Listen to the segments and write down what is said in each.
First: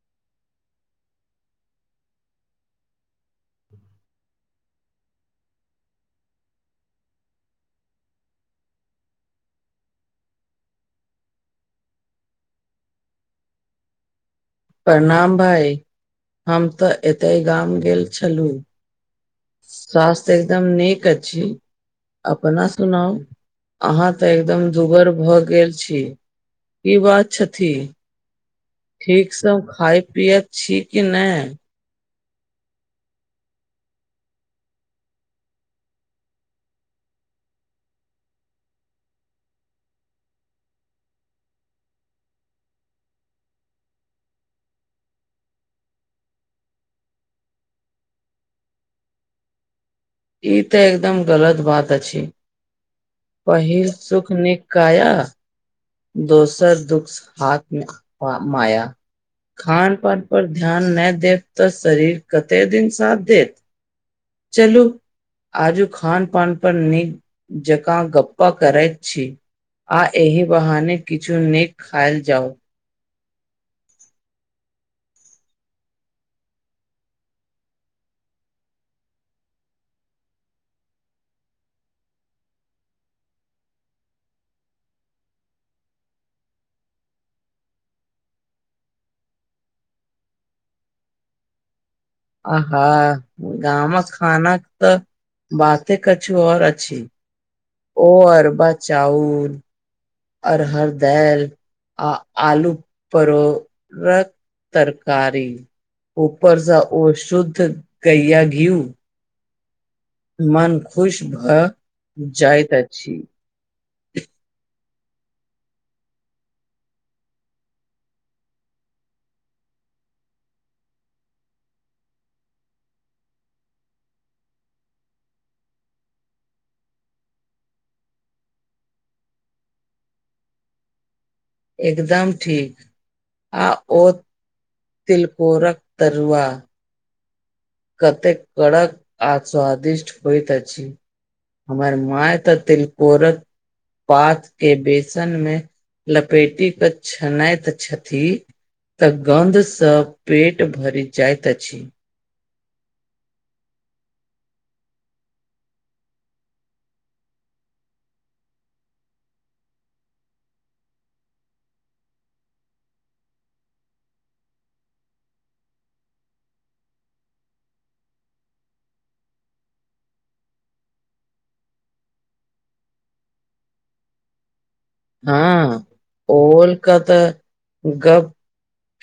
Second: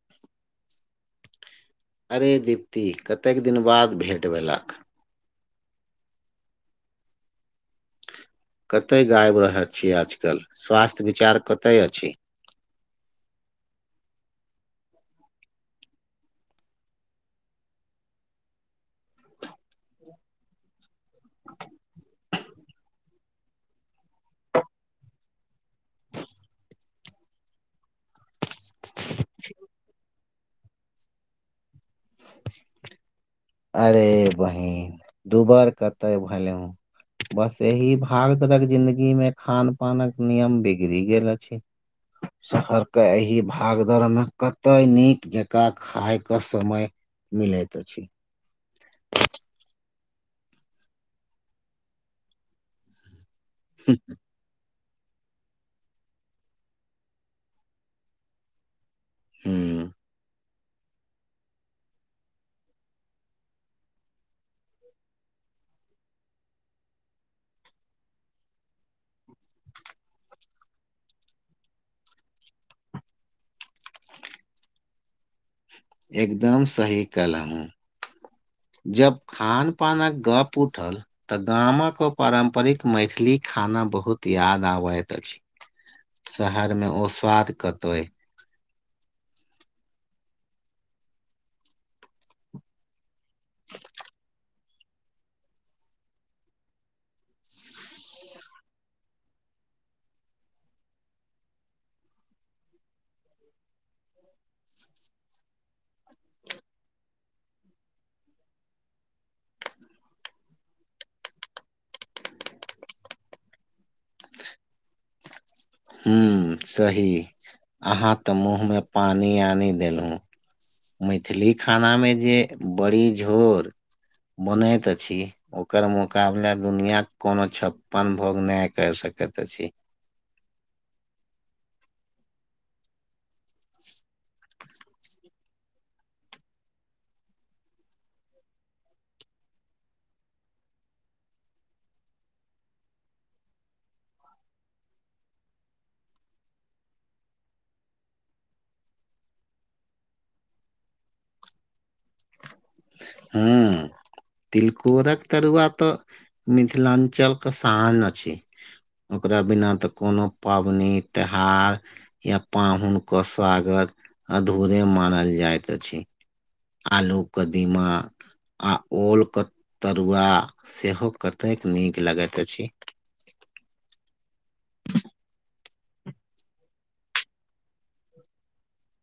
[inaudible] अरे दीप्ति, कतेक दिन बाद भेंट भेलक कते गाबि रहल छियै, आजकल स्वास्थ्य विचार कते अछि। प्रणाम भाय हम तऽ एते गाम गेल छलहुँ। स्वास्थ्य एकदम निक अछि, अपना सुनाउ? अहाँ तऽ एकदम दुगर भए गेल छै कि बात छथि? ठीक से हम खाय पियैत छै कि नहि? [inaudible] अरे बहिन दुबर कतऽ भेलिउ। बस एहि भागतर कऽ जिन्दगीमे खान पानक नियम बिगड़ि गेल अछि शहरके एहि भागदौड़मे कतय निक जकाँ खायके समय। मिलइत अछि। ई तऽ एकदम गलत बात अछि, पहिल सुख निक। कखया दोसर दुख आत्म माया। हूँ खान पान पर। ध्यान नहि देब, तऽ शरीर कते दिन साथ देत चलू। आजु खान पान पर निक जकाँ गप्प करै छी। आ एहि बाहने किछु निक खायल जाउ। एकदम सही कइहला। जब खान पानकऽ गप उठल। तऽ गाम कऽ ओ पारम्परिक मैथिली खाना बहुत याद आबैत अछि। शहरमे ओ स्वाद कतहु। आहा गाम कऽ खानाके तऽ बाते कछु और अछि। ओ बच्चा चाउर। अड़हर दालि। आ आलू परोरक तरकारी। ऊपरसँ ओ शुद्ध गहिआ घिउ। मन खुश भऽ जाइत अछि। हूं सही अहाँ त मुँहमे पानि आनि देलहु। मैथिली खानामे जे बड़ी झोर बनैत अछि ओकर मुकाबला दुनियके कोनो छप्पन भोग नहि करि सकैत अछि। एकदम ठीक आ ओ तिलकोरक तरुआ। कतेक कड़क आ स्वादिष्ट होइत अछि। हमर मांय तऽ तिलकोरक पातके बेसनमे लपेटीं के छनइत छथि। तऽ गन्धस पेट भरि जाइत अछि। हँ तिलकोरक तरुआ तऽ मिथिलांचल क शान अछि। ओकरा बिना तऽ कोनो पाबनि त्योहार या पाहुनके स्वागत अधूरे मानल जाइत अछि। आलू कदीमा आ ओलके तरुआ सेहो कतेक नीक लगैत अछि। हँ ओलक तऽ गप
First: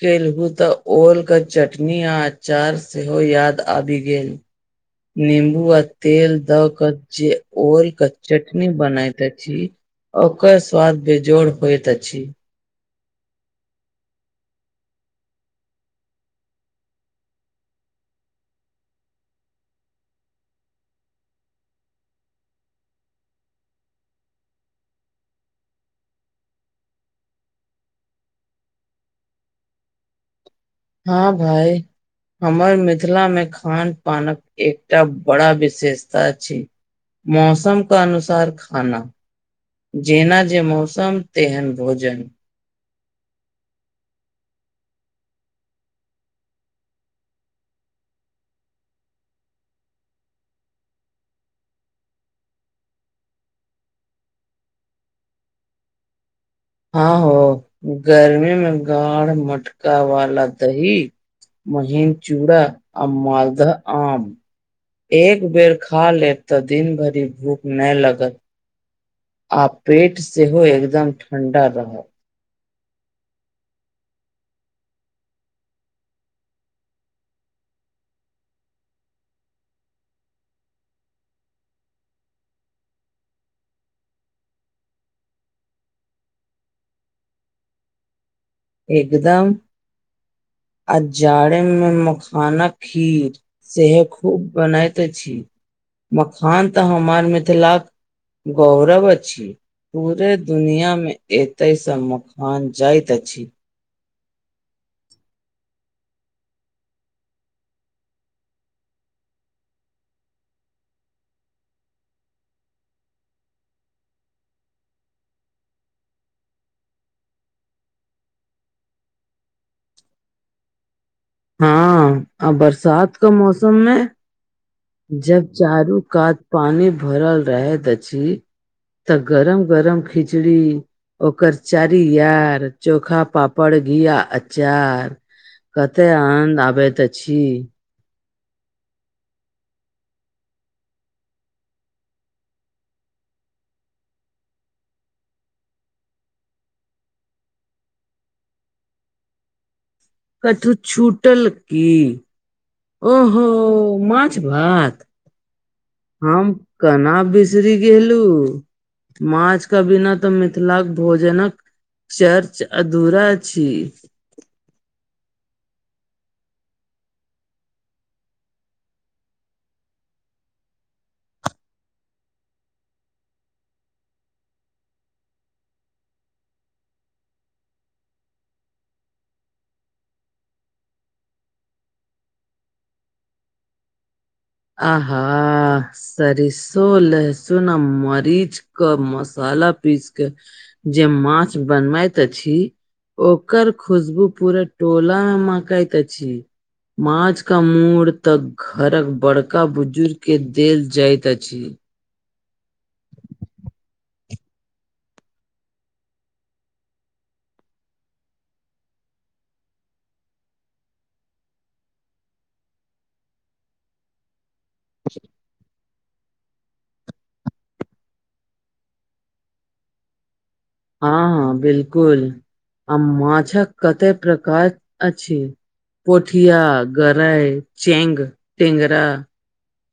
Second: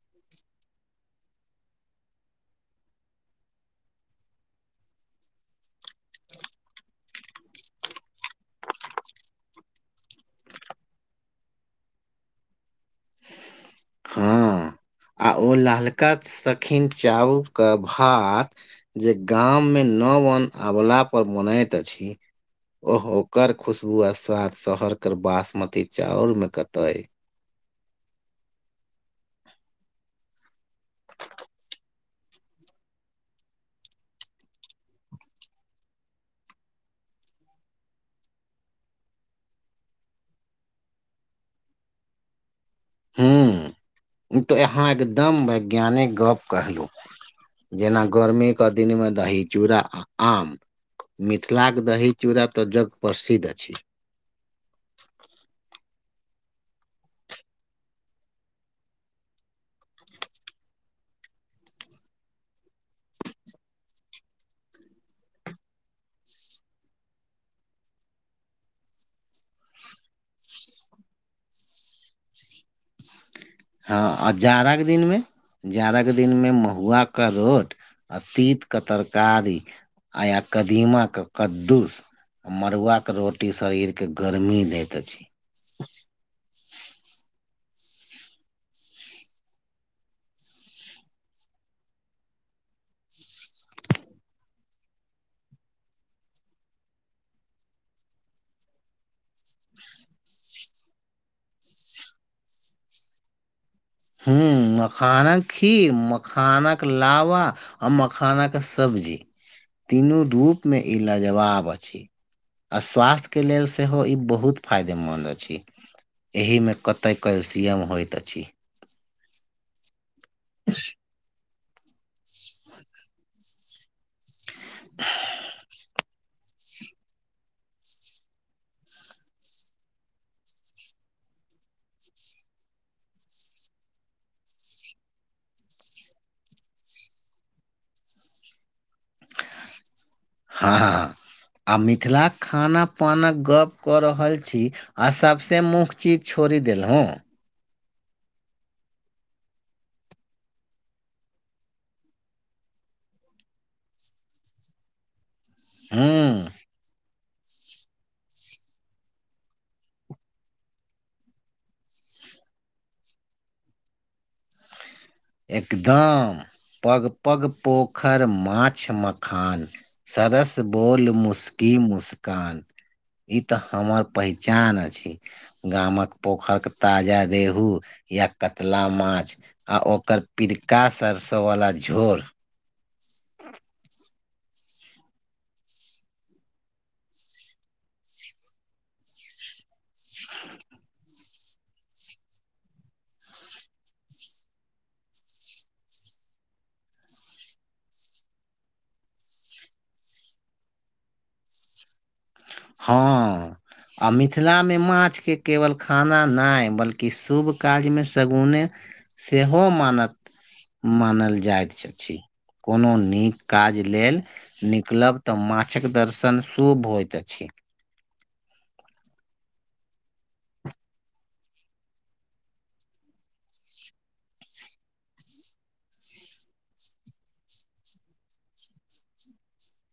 केलहुँ तऽ ओलके चटनी आ अचार सेहो याद आबि गेल। निम्बू आ तेल द क जे ओल के चटनी बनैते अछि ओकर स्वाद बेजोड़ होइत अछि। हँ आ ओल हलका सखिन चाउर के भात जे गाम मे नवन अवला पर बनैत अछि ओहो ओकर खुशबु आ स्वाद शहरके बासमती चाउर मे कतय अइ। हँ भइ। हमर मिथिलामे खान पानक एकटा बड़ा विशेषता अछि। मौसमक अनुसार खाना। जेनाजे मौसम तेहन भोजन। हू ई त अहाँ एकदम वैज्ञानिक गप कहलहुँ। जेना गर्मीके दिनमे दही चूड़ा आ आम। मिथिलाक दही चूड़ा तऽ जग प्रसिद्ध अछि। हँ हो गर्मी में गाढ़ मटका वाला दही महीन चूड़ा आ मालदह आम। एक बेर खा लेब तऽ दिन भरी भूख नै लगत। आ पेट सेहो एकदम ठंडा रहत। हँ आ जाड़ा क दिनमे जाड़ाक दिनमे महुआके रोट आ तीतक तरकारी आ या कदीमा क कद्दूस मड़ुआके रोटी शरीरके गरमी दैत अछि। एकदम आ जाड़े में मखाना खीर। सेहे खूब बनैत अछि मखान तऽ हमर मिथिलाक गौरव अछि। पूरे दुनियामे एतय स मखान जाइत अछि। हू मखानक खीर मखानक लावा आ मखानाक सब्जी तीनू रूप मे ई लाजवाब अछि। आ स्वास्थ्यके लेल सेहो ई बहुत फायदेमन्द अछि। एहिमे कतय कैल्सियम होइत अछि। ब [inaudible] हँ आ बरसात क मौसम मे [inaudible] जब चारू कात पानी भरल रहैत अछि तऽ गरम गरम खिचड़ी ओकर चारि यार चोखा पापड़ घी आ अचार कतेक अनन्द आबैत अछि हँ हँ हँ आ मिथिलाक खाना पाना के गप कऽ रहल छी आ सभसँे मुख चीज छोड़ि देल ह कठू छूटल की ओहो माछ भात हम हूँ कहना बिस शी गलू माछ के बिना तऽ मिथिलाक भोजनक चर्च अधूरा छी एकदम पग पग पोखरि माछ मखान सरस बोल मुस्की मुस्कान ई तऽ हमर पहचान अछि गामक पोखर के ताजा रेहू या कतला माछ आ ओकर पिरिका सरसों वला झोर अ [inaudible] आहा सरिसो लहसुन आ मरीच क मसाला पीस क जे माछ बनबैत अछि ओकर खुशबू पूरा टोलामे मकैत अछि माछ का मूड़ि त घरक बड़का क बुजुर्ग के देल जाइत अछि हँ आ मिथिलामे माछके केवल खाना नहि बल्कि शुभ क्यमे शगुने सेहो मानत मानल जाइत अछि कोनो नीक काज लेल निकलब तऽ माछक दर्शन शुभ होयइत ठीक हँ हँ बिलकुल आ माछक कते प्रकार अछि पोठिया गरइ चेंग टेंगरा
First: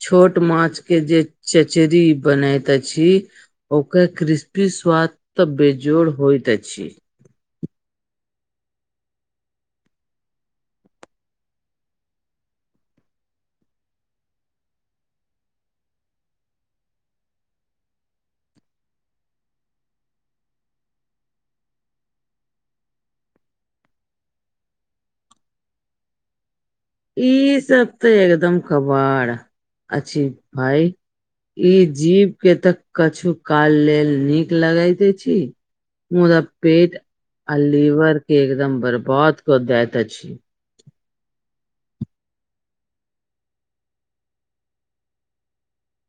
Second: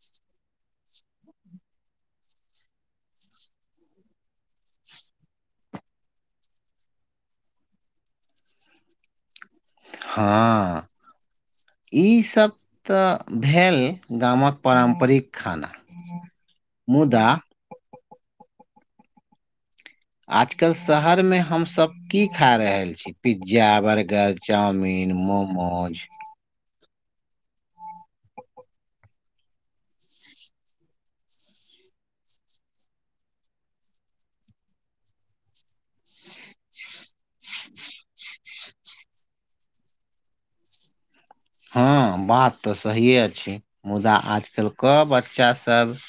छोट माछ के जे चचरी बनाैत अछि ओकर क्रिस्पी स्वाद तऽ बेजोड़ होइत अछि हँ ई सबहक तऽ भेल गामक पारम्परिक खाना मुदा आजकल शहर मे हमसभ की खा रहल छी पिज्जा बर्गर चाउमिन मोमोज ई सब तऽ एकदम कबाड़ अछि भाई ई जीव के तऽ कछु काल लेल नीक लगैत छी मुदा पेट आ लीवर के एकदम बर्बाद क दैत अछि हँ बात तऽ सहिए छै मुदा आजकल क बच्चास सब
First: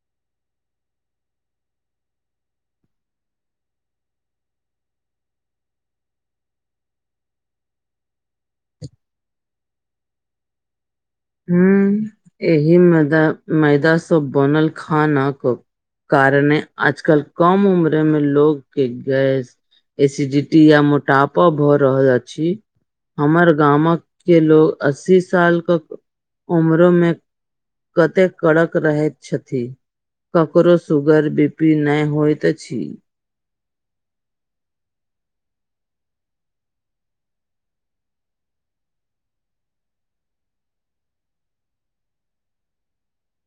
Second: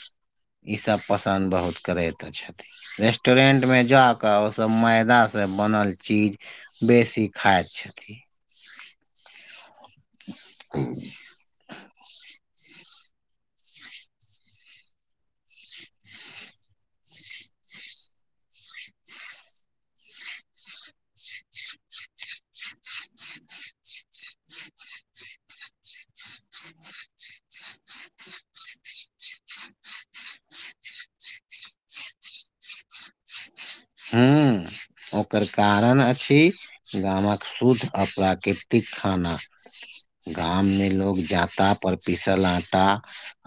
ई सब पसन्द बहुत करे तऽ छथिन रेस्टोरेंट मे जा कऽ ओसभ मैदा से बनल चीज बेसी खााय छथि [inaudible] ह यही मैदा मैदा स बनल खानआक कारणे आजकल कम उम्र मे लोगके गैस एसीडीटी आ मोटापा भ रहल अछि। हमर गामक के लोग अस्सी सालके उम्र मे कते कड़क रहैत छथि। ककरो सुगर बी पी नहि होइत अछि। हूँ ओकर कारण अछि गामक शुद्ध आ प्राकृतिक खाना। गाममे लोग जाँता पर पिसल आटा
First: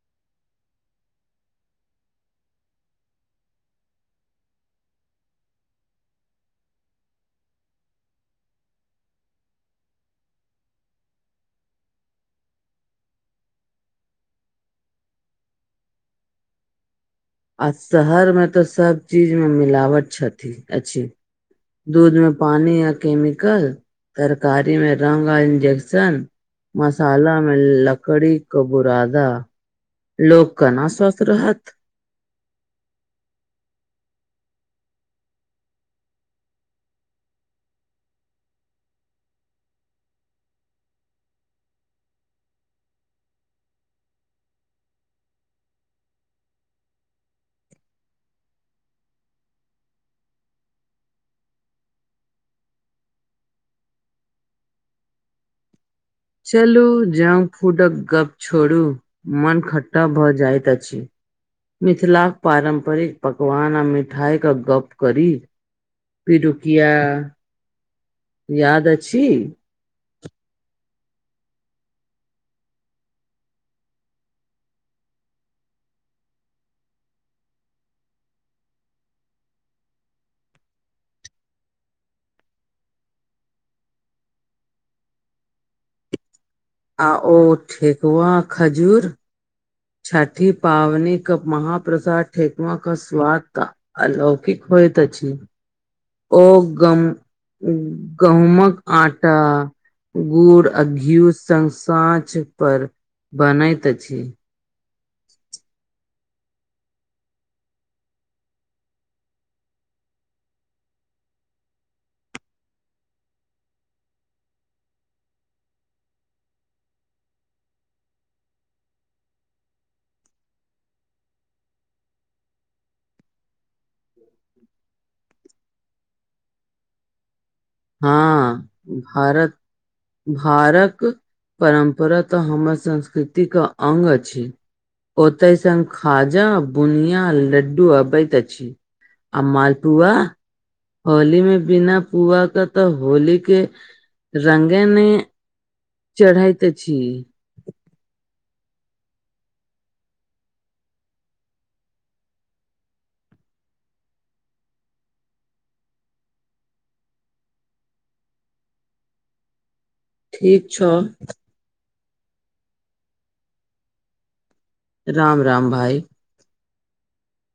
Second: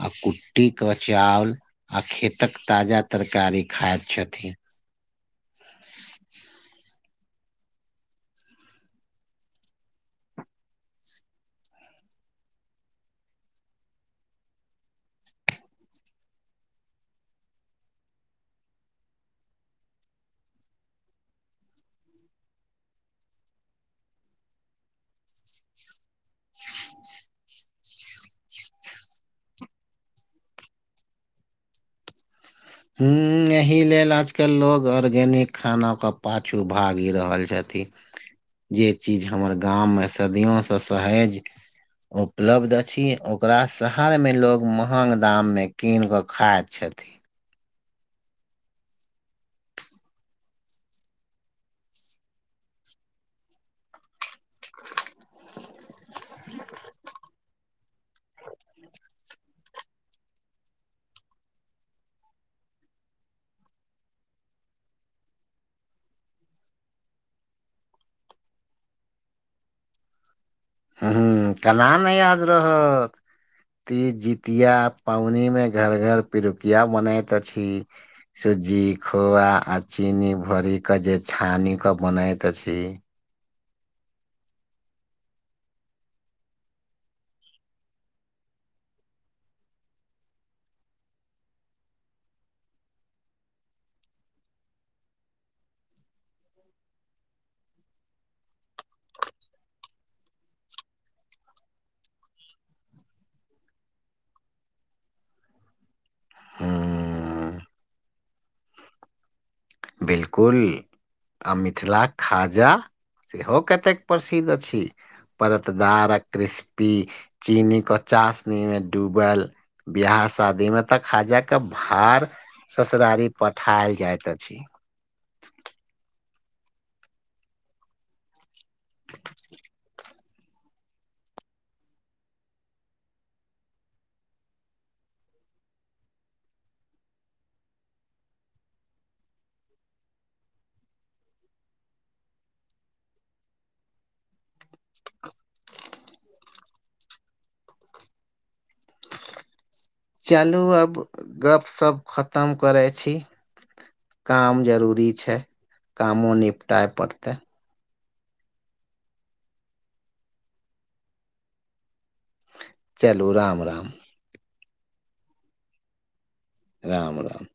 आ कुट्टी के चाावल आ खेतक ताजा तरकारी खाइत छथि। आ शहरमे तऽ सभ चीजमे मिलावट छथि अछि। दूधमे पानी आ केमिकल तरकारीमे रंग आ इंजेक्शन मसालामे लकड़ीक बुरादा। लोक केना स्वस्थ रहत। हूं एहि लेल आजकल लोको आर्गेनिक खानाके पाछू भागि रहल छथि। जे चीज हमर गाममे सदियोसे सहेज उपलब्ध अछि ओकरा शहरमे लोग महंग दाम में कीन कऽ खाइत छथि। चलू जंक फूडक गप छोड़ू मन खट्टाभ जाइत अछि। मिथिलाक पारम्परिक पकवान आ मिठाईके गप्प करी। पिरुकिया याद अछि? हूं केना नहि याद रहत। ती जितिया पावनी में घर घर पिरुकिया बनैत अछि। सुज्जी खोआ आ चीनी भर के जे छानी के बनाैत अछि। आ ओ ठेकुआ खजूर? छठि पावनीक महप्रसाद ठेेकुआक स्वाद त अलौकिक होयत अछि ओ गम गहुमक आटा गुड़ अ घ्यू संग साँच पर बनैत अछि। हु बिलकुल आ मिथिला खाजा? सेहो कतेक प्रसिद्ध अछि परतदार आ क्रिस्पी। चीनीके चासनीमे डूबल बियाह शादी मे तऽ खाजाक भार ससुरारि पठायल जाइत अछि। हँ भरत भारक परम्परा तऽ हमर संस्कृतिक अंग अछि। ओतय सङ् खाजा बुनिया लड्डू अबैत अछि। आ मालपुआ होली मे बिना पुआ के तऽ होली के रंगे नहि चढ़ैत अछि। चालू अब गप सप खतम करै छी। काम जरूरी छैय कामो निपटाए पड़तै। ठीक छौ चलू राम राम राम राम भाइ राम राम